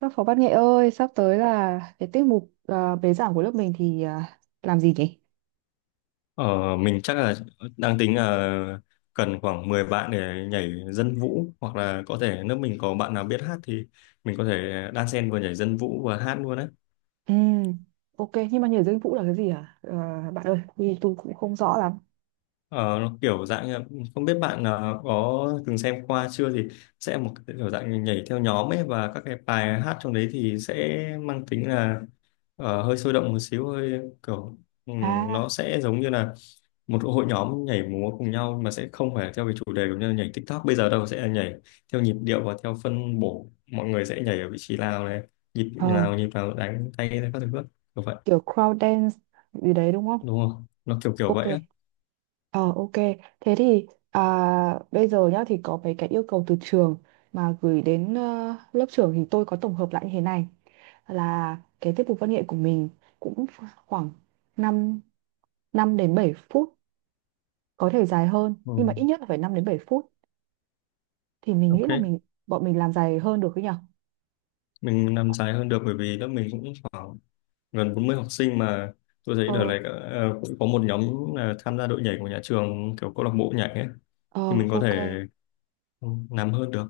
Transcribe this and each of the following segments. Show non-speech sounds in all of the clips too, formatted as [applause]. Các phó văn nghệ ơi, sắp tới là cái tiết mục bế giảng của lớp mình thì làm gì nhỉ? Ờ, mình chắc là đang tính là cần khoảng 10 bạn để nhảy dân vũ, hoặc là có thể nếu mình có bạn nào biết hát thì mình có thể đan xen vừa nhảy dân vũ vừa hát luôn đấy. Ừ, ok, nhưng mà nhảy dây vũ là cái gì hả? Ờ, Bạn ơi, vì tôi cũng không rõ lắm. Ờ, nó kiểu dạng như là- không biết bạn có từng xem qua chưa, thì sẽ một cái kiểu dạng nhảy theo nhóm ấy, và các cái bài hát trong đấy thì sẽ mang tính là hơi sôi động một xíu, hơi kiểu nó À, sẽ giống như là một hội nhóm nhảy múa cùng nhau mà sẽ không phải theo cái chủ đề giống như nhảy TikTok bây giờ đâu, sẽ là nhảy theo nhịp điệu và theo phân bổ, mọi người sẽ nhảy ở vị trí nào này, nhịp ờ, nào, nhịp nào đánh tay ra các thứ bước kiểu vậy, Kiểu crowd dance gì đấy đúng không? đúng không, nó kiểu kiểu Ok. vậy á. Ờ, ok. Thế thì bây giờ nhá, thì có mấy cái yêu cầu từ trường mà gửi đến lớp trưởng, thì tôi có tổng hợp lại như thế này là cái tiết mục văn nghệ của mình cũng khoảng năm năm đến 7 phút, có thể dài hơn Ừ. nhưng mà ít nhất là phải 5 đến 7 phút. Thì mình nghĩ Ok, là bọn mình làm dài hơn được cái nhở. mình làm dài hơn được bởi vì lớp mình cũng khoảng gần 40 học sinh mà. Tôi thấy đợt ờ này cũng có một nhóm là tham gia đội nhảy của nhà trường, kiểu câu lạc bộ nhảy ấy, ờ thì mình có thể, ok. ừ, làm hơn được.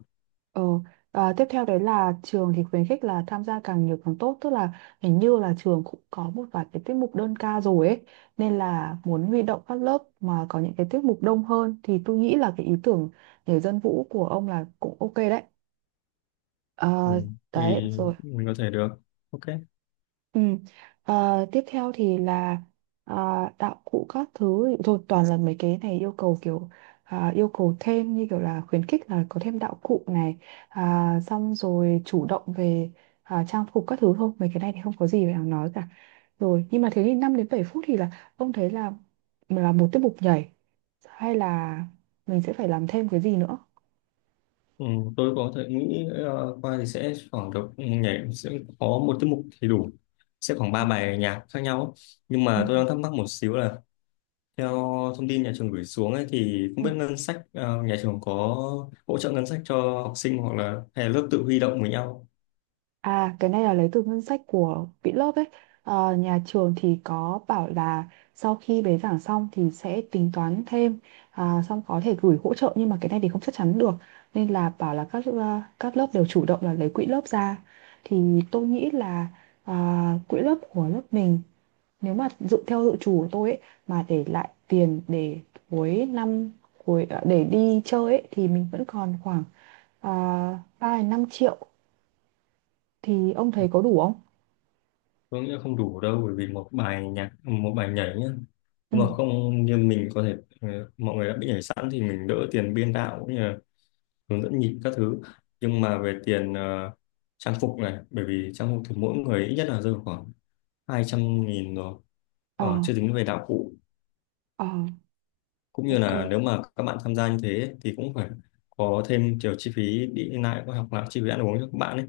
ờ Tiếp theo đấy là trường thì khuyến khích là tham gia càng nhiều càng tốt, tức là hình như là trường cũng có một vài cái tiết mục đơn ca rồi ấy, nên là muốn huy động các lớp mà có những cái tiết mục đông hơn. Thì tôi nghĩ là cái ý tưởng nhảy dân vũ của ông là cũng ok đấy. Ừ. Ờ, Thì Đấy rồi. mình có thể được. Ok. Ừ. Ờ, Tiếp theo thì là ờ, đạo cụ các thứ thì thôi, toàn là mấy cái này yêu cầu kiểu yêu cầu thêm như kiểu là khuyến khích là có thêm đạo cụ này, xong rồi chủ động về trang phục các thứ. Thôi mấy cái này thì không có gì phải đáng nói cả. Rồi nhưng mà thế thì 5 đến 7 phút thì là ông thấy là một tiết mục nhảy hay là mình sẽ phải làm thêm cái gì nữa? Ừ, tôi có thể nghĩ qua thì sẽ khoảng được, nhảy sẽ có một tiết mục thì đủ, sẽ khoảng ba bài nhạc khác nhau ấy. Nhưng Ừ. mà tôi đang thắc mắc một xíu là theo thông tin nhà trường gửi xuống ấy, thì không Ừ. biết ngân sách nhà trường có hỗ trợ ngân sách cho học sinh, hoặc là hay là lớp tự huy động với nhau. À, cái này là lấy từ ngân sách của quỹ lớp ấy. Ờ, nhà trường thì có bảo là sau khi bế giảng xong thì sẽ tính toán thêm, xong có thể gửi hỗ trợ, nhưng mà cái này thì không chắc chắn được. Nên là bảo là các các lớp đều chủ động là lấy quỹ lớp ra. Thì tôi nghĩ là quỹ lớp của lớp mình, nếu mà dự theo dự trù của tôi ấy, mà để lại tiền để cuối năm, để đi chơi ấy, thì mình vẫn còn khoảng 3 đến 5 triệu. Thì ông thấy có đủ không? Tôi nghĩ là không đủ đâu, bởi vì một bài nhạc một bài nhảy nhá, Ừ. nhưng mà không, như mình có thể mọi người đã bị nhảy sẵn thì mình đỡ tiền biên đạo hướng dẫn nhịp các thứ. Nhưng mà về tiền trang phục này, bởi vì trang phục thì mỗi người ít nhất là rơi vào khoảng 200.000 rồi, ờ, chưa tính về đạo cụ, ờ, cũng như ok. là nếu mà các bạn tham gia như thế thì cũng phải có thêm kiểu chi phí đi lại, có học lại chi phí ăn uống cho các bạn ấy.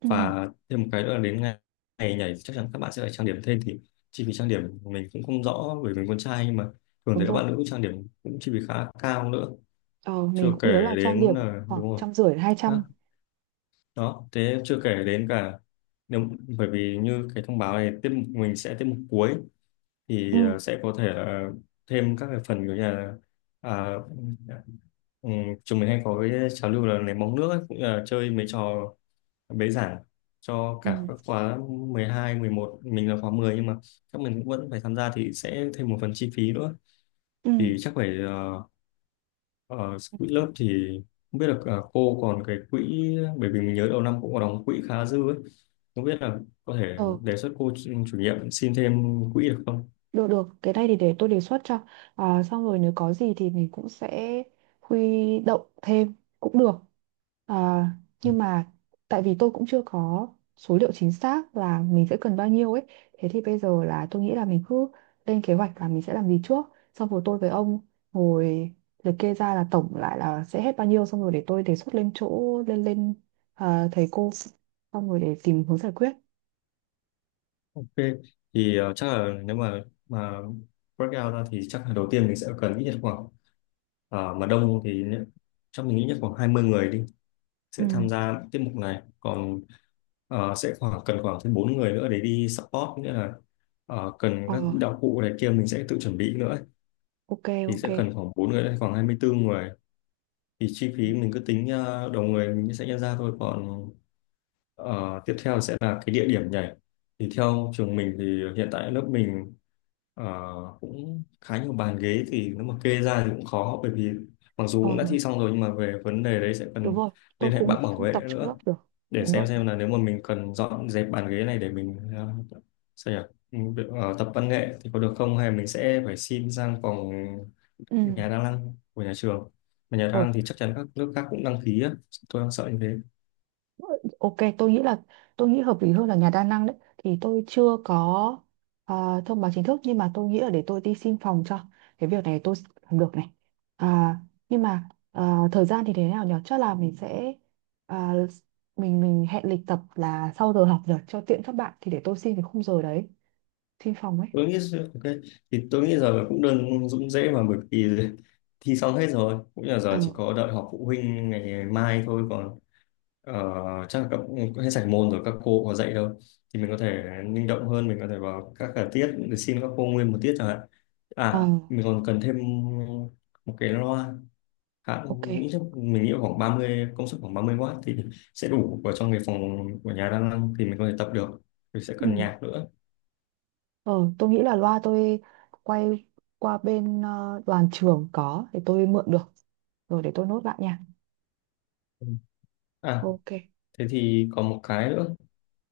Ừ, Và thêm một cái nữa là đến ngày nhảy chắc chắn các bạn sẽ phải trang điểm thêm, thì chi phí trang điểm mình cũng không rõ bởi vì mình con trai, nhưng mà thường đúng thấy các rồi. bạn nữ trang điểm cũng chi phí khá cao nữa. Ờ, Chưa mình kể cũng nhớ là trang đến điểm khoảng đúng rồi, trăm rưỡi hai trăm. đó, thế chưa kể đến cả nếu, bởi vì như cái thông báo này, tiếp mục mình sẽ tiếp mục cuối Ừ, thì sẽ có thể là thêm các cái phần kiểu như là à, ừ, chúng mình hay có cái trào lưu là ném bóng nước ấy, cũng là chơi mấy trò bế giảng cho cả ừ, các khóa 12, 11, mình là khóa 10, nhưng mà các mình cũng vẫn phải tham gia thì sẽ thêm một phần chi phí nữa. ừ. Thì chắc phải Ờ, quỹ lớp thì không biết là cô còn cái quỹ, bởi vì mình nhớ đầu năm cũng có đóng quỹ khá dư ấy. Không biết là có thể Ờ, đề xuất cô chủ chủ nhiệm xin thêm quỹ được không? Được được, cái này thì để tôi đề xuất cho. À, xong rồi nếu có gì thì mình cũng sẽ huy động thêm cũng được. À, nhưng mà tại vì tôi cũng chưa có số liệu chính xác là mình sẽ cần bao nhiêu ấy. Thế thì bây giờ là tôi nghĩ là mình cứ lên kế hoạch là mình sẽ làm gì trước. Xong rồi tôi với ông ngồi liệt kê ra là tổng lại là sẽ hết bao nhiêu. Xong rồi để tôi đề xuất lên chỗ lên lên à, thầy cô. Xong rồi để tìm hướng giải quyết. Ok, thì chắc là nếu mà breakout ra, thì chắc là đầu tiên mình sẽ cần ít nhất khoảng ờ, mà đông thì nhé- chắc mình nghĩ nhất khoảng 20 người đi Ừ. sẽ tham gia tiết mục này, còn sẽ khoảng cần khoảng thêm bốn người nữa để đi support, nghĩa là cần Ờ, các đạo cụ này kia mình sẽ tự chuẩn bị nữa. ok, Thì ok. sẽ cần khoảng 4 người hay khoảng 24 người, thì chi Ừ. phí mình cứ tính đầu người mình sẽ nhân ra thôi. Còn tiếp theo sẽ là cái địa điểm nhảy, thì theo trường mình thì hiện tại lớp mình ờ, cũng khá nhiều bàn ghế, thì nếu mà kê ra thì cũng khó, bởi vì mặc Ờ, dù cũng đã thi xong rồi, nhưng mà về vấn đề đấy sẽ đúng cần rồi, tôi liên hệ cũng bạn nghĩ bảo không vệ tập trong lớp nữa, được. để Đúng rồi, đúng. xem là nếu mà mình cần dọn dẹp bàn ghế này để mình sao nhỉ. Ừ, được, tập văn nghệ thì có được không, hay mình sẽ phải xin sang phòng Ừ. nhà đang đăng của nhà trường, mà nhà đang Ờ, đăng thì chắc chắn các nước khác cũng đăng ký á, tôi đang sợ như thế. ok, tôi nghĩ là tôi nghĩ hợp lý hơn là nhà đa năng đấy. Thì tôi chưa có thông báo chính thức, nhưng mà tôi nghĩ là để tôi đi xin phòng cho. Cái việc này tôi làm được này. à, nhưng mà thời gian thì thế nào nhỉ? Chắc là mình sẽ à, mình hẹn lịch tập là sau giờ học rồi cho tiện các bạn. Thì để tôi xin cái khung giờ đấy, xin phòng ấy. Tôi nghĩ ok, thì tôi nghĩ giờ cũng đơn, cũng dễ mà, bởi vì [laughs] thi xong hết rồi, cũng như là ờ giờ chỉ có đợi họp phụ huynh ngày mai thôi, còn ờ, chắc là các cũng hết sạch môn rồi, các cô có dạy đâu, thì mình có thể linh động hơn, mình có thể vào các cả tiết để xin các cô nguyên một tiết chẳng hạn. ờ À mình còn cần thêm một cái loa, khá, ok. mình nghĩ, chắc mình nghĩ khoảng 30 công suất, khoảng 30W thì sẽ đủ vào trong cái phòng của nhà đang năng thì mình có thể tập được. Mình sẽ Ừ. cần nhạc nữa. Ờ, tôi nghĩ là loa tôi quay qua bên đoàn trường có, thì tôi mượn được. Rồi để tôi nốt lại nha. Ừ. À, Ok. thế thì còn một cái nữa,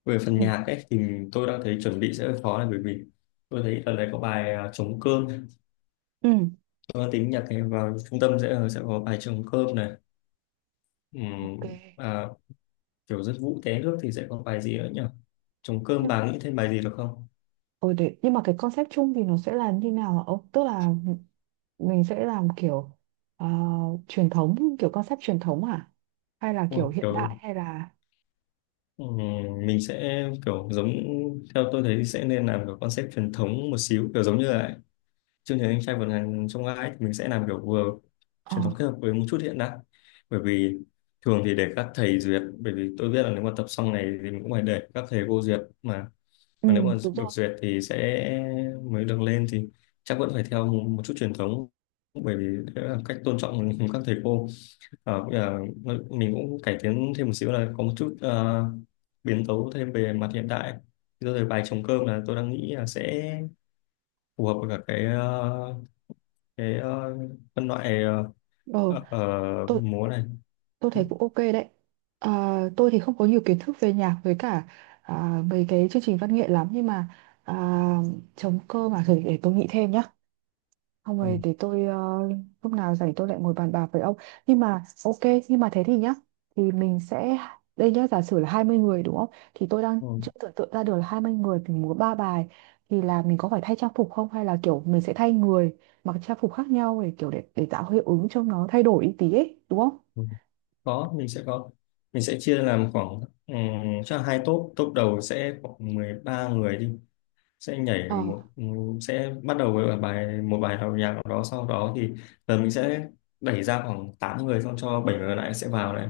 về phần Ừ. nhạc ấy thì tôi đang thấy chuẩn bị sẽ hơi khó, là bởi vì tôi thấy ở đấy có bài à, trống cơm. Ừ. Tôi đang tính nhạc này vào trung tâm sẽ sẽ có bài trống cơm này. Ừm. Ok. À, kiểu rất vũ té nước thì sẽ có bài gì nữa nhỉ, trống cơm, Nhưng- bà nghĩ thêm bài gì được không? Ừ, để, nhưng mà cái concept chung thì nó sẽ là như nào hả ông? Tức là mình sẽ làm kiểu ờ, truyền thống, kiểu concept truyền thống hả? Hay là kiểu Wow, hiện đại kiểu, hay là ừ, mình sẽ kiểu giống, theo tôi thấy thì sẽ nên làm kiểu concept truyền thống một xíu, kiểu giống như là chương trình anh trai vượt ngàn chông gai ấy, thì mình sẽ làm kiểu vừa ờ truyền thống kết hợp với một chút hiện đại. Bởi vì thường thì để các thầy duyệt, bởi vì tôi biết là nếu mà tập xong này thì mình cũng phải để các thầy cô duyệt mà ừ, mà nếu mà đúng được rồi. duyệt thì sẽ mới được lên, thì chắc vẫn phải theo một chút truyền thống, bởi vì đấy là cách tôn trọng các thầy cô. Bây giờ mình cũng cải tiến thêm một xíu là có một chút biến tấu thêm về mặt hiện đại. Rồi thì bài trống cơm là tôi đang nghĩ là sẽ phù hợp với cả cái phân loại Ờ. Tôi. múa này. Tôi Ừ, thấy cũng ok đấy. Ờ, tôi thì không có nhiều kiến thức về nhạc với cả mấy cái chương trình văn nghệ lắm, nhưng mà à, chống cơ mà thử, để tôi nghĩ thêm nhá. Không ừ, rồi để tôi lúc nào rảnh tôi lại ngồi bàn bạc với ông. Nhưng mà ok, nhưng mà thế thì nhá, thì mình sẽ đây nhá, giả sử là 20 người đúng không, thì tôi đang ừ, chưa tưởng tượng ra được là 20 người thì múa 3 bài, thì là mình có phải thay trang phục không, hay là kiểu mình sẽ thay người mặc trang phục khác nhau để kiểu để tạo hiệu ứng cho nó thay đổi ý tí ấy đúng không? ừ. Có. Mình sẽ chia làm khoảng cho hai top. Top đầu sẽ khoảng 13 người đi, sẽ nhảy Ờ, một sẽ bắt đầu với bài một, bài đầu nhạc nào đó, sau đó thì giờ mình sẽ đẩy ra khoảng 8 người, xong cho 7 người còn lại sẽ vào này,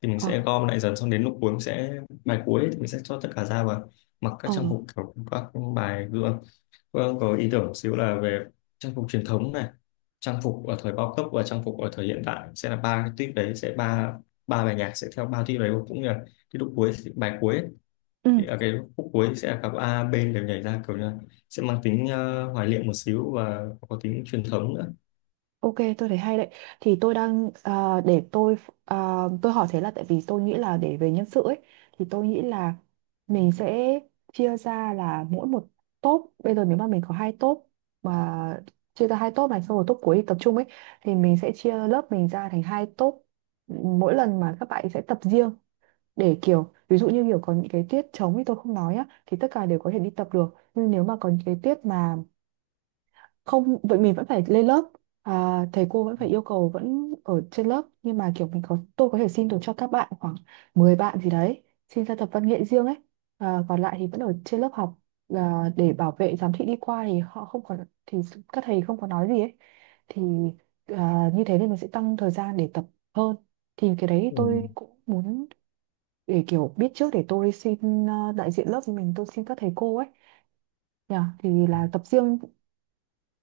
thì mình ờ. sẽ gom lại dần, xong đến lúc cuối mình sẽ, bài cuối thì mình sẽ cho tất cả ra và mặc các Ờ, trang phục kiểu các bài gương. Vâng, có ý tưởng một xíu là về trang phục truyền thống này, trang phục ở thời bao cấp và trang phục ở thời hiện đại sẽ là ba cái tuýp đấy, sẽ ba ba bài nhạc sẽ theo ba tuýp đấy, cũng như là cái lúc cuối bài cuối, ừ, thì ở cái khúc cuối sẽ là cặp A, B đều nhảy ra, kiểu như là sẽ mang tính hoài niệm một xíu và có tính truyền thống nữa. ok, tôi thấy hay đấy. Thì tôi đang để tôi à, tôi hỏi thế là tại vì tôi nghĩ là để về nhân sự ấy, thì tôi nghĩ là mình sẽ chia ra là mỗi một top. Bây giờ nếu mà mình có 2 top mà chia ra 2 top này, xong rồi top cuối thì tập trung ấy, thì mình sẽ chia lớp mình ra thành 2 top. Mỗi lần mà các bạn sẽ tập riêng, để kiểu ví dụ như kiểu có những cái tiết trống thì tôi không nói á, thì tất cả đều có thể đi tập được. Nhưng nếu mà có những cái tiết mà không vậy mình vẫn phải lên lớp, thầy cô vẫn phải yêu cầu vẫn ở trên lớp, nhưng mà kiểu mình có tôi có thể xin được cho các bạn khoảng 10 bạn gì đấy xin ra tập văn nghệ riêng ấy, còn lại thì vẫn ở trên lớp học. Để bảo vệ giám thị đi qua thì họ không có, thì các thầy không có nói gì ấy. Thì như thế nên mình sẽ tăng thời gian để tập hơn. Thì cái đấy Ừ. tôi cũng muốn để kiểu biết trước để tôi xin đại diện lớp của mình tôi xin các thầy cô ấy. Nhờ, thì là tập riêng,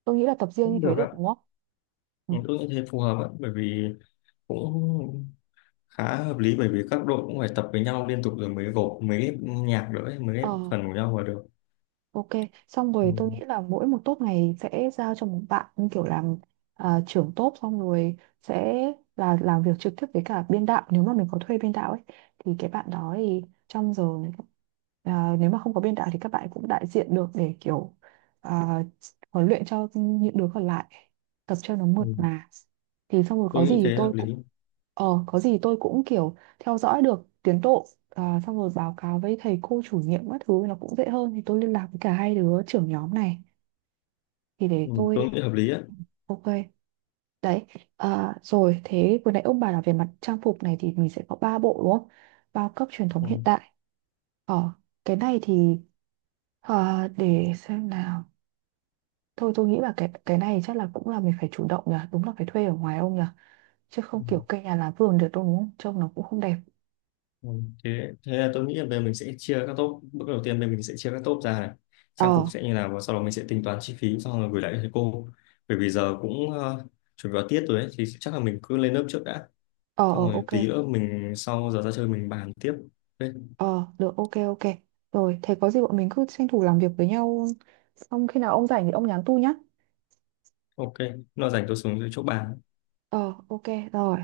tôi nghĩ là tập riêng như Cũng thế được được á. đúng không? Ừ. Ừ, tôi nghĩ thế phù hợp á, bởi vì cũng khá hợp lý, bởi vì các đội cũng phải tập với nhau liên tục rồi mới gộp, mới ghép nhạc nữa ấy, mới Ờ, ghép phần của nhau vào được. ok. Xong Ừ. rồi tôi nghĩ là mỗi một top này sẽ giao cho một bạn như kiểu làm trưởng top, xong rồi sẽ là làm việc trực tiếp với cả biên đạo, nếu mà mình có thuê biên đạo ấy, thì cái bạn đó thì trong giờ nếu mà không có biên đạo thì các bạn cũng đại diện được để kiểu à, huấn luyện cho những đứa còn lại, tập cho nó Ừ. mượt mà. Thì xong rồi Tôi có nghĩ gì thế hợp tôi cũng lý. Có gì tôi cũng kiểu theo dõi được tiến độ, xong rồi báo cáo với thầy cô chủ nhiệm các thứ nó cũng dễ hơn. Thì tôi liên lạc với cả 2 đứa trưởng nhóm này, thì để Ừ. tôi Tôi nghĩ hợp lý á. ok đấy. Rồi thế vừa nãy ông bà là về mặt trang phục này thì mình sẽ có 3 bộ đúng không, bao cấp truyền thống hiện đại. ờ cái này thì để xem nào, thôi tôi nghĩ là cái này chắc là cũng là mình phải chủ động nhỉ, đúng là phải thuê ở ngoài ông nhỉ, chứ Ừ. không kiểu cây nhà lá vườn được đâu đúng không, trông nó cũng không đẹp. Ừ, Thế là tôi nghĩ là về mình sẽ chia các top bước đầu tiên, về mình sẽ chia các top ra này, ờ trang phục sẽ như nào, và sau đó mình sẽ tính toán chi phí xong rồi gửi lại cho thầy cô. Bởi vì giờ cũng chuẩn bị vào tiết rồi ấy, thì chắc là mình cứ lên lớp trước đã, xong ờ rồi ok. tí nữa mình sau giờ ra chơi mình bàn tiếp. Ok. Ờ, được, ok, ok. Rồi, thế có gì bọn mình cứ tranh thủ làm việc với nhau. Xong khi nào ông rảnh thì ông nhắn tu nhá. Ok. Nó rảnh tôi xuống chỗ bàn. Ờ, ok, rồi.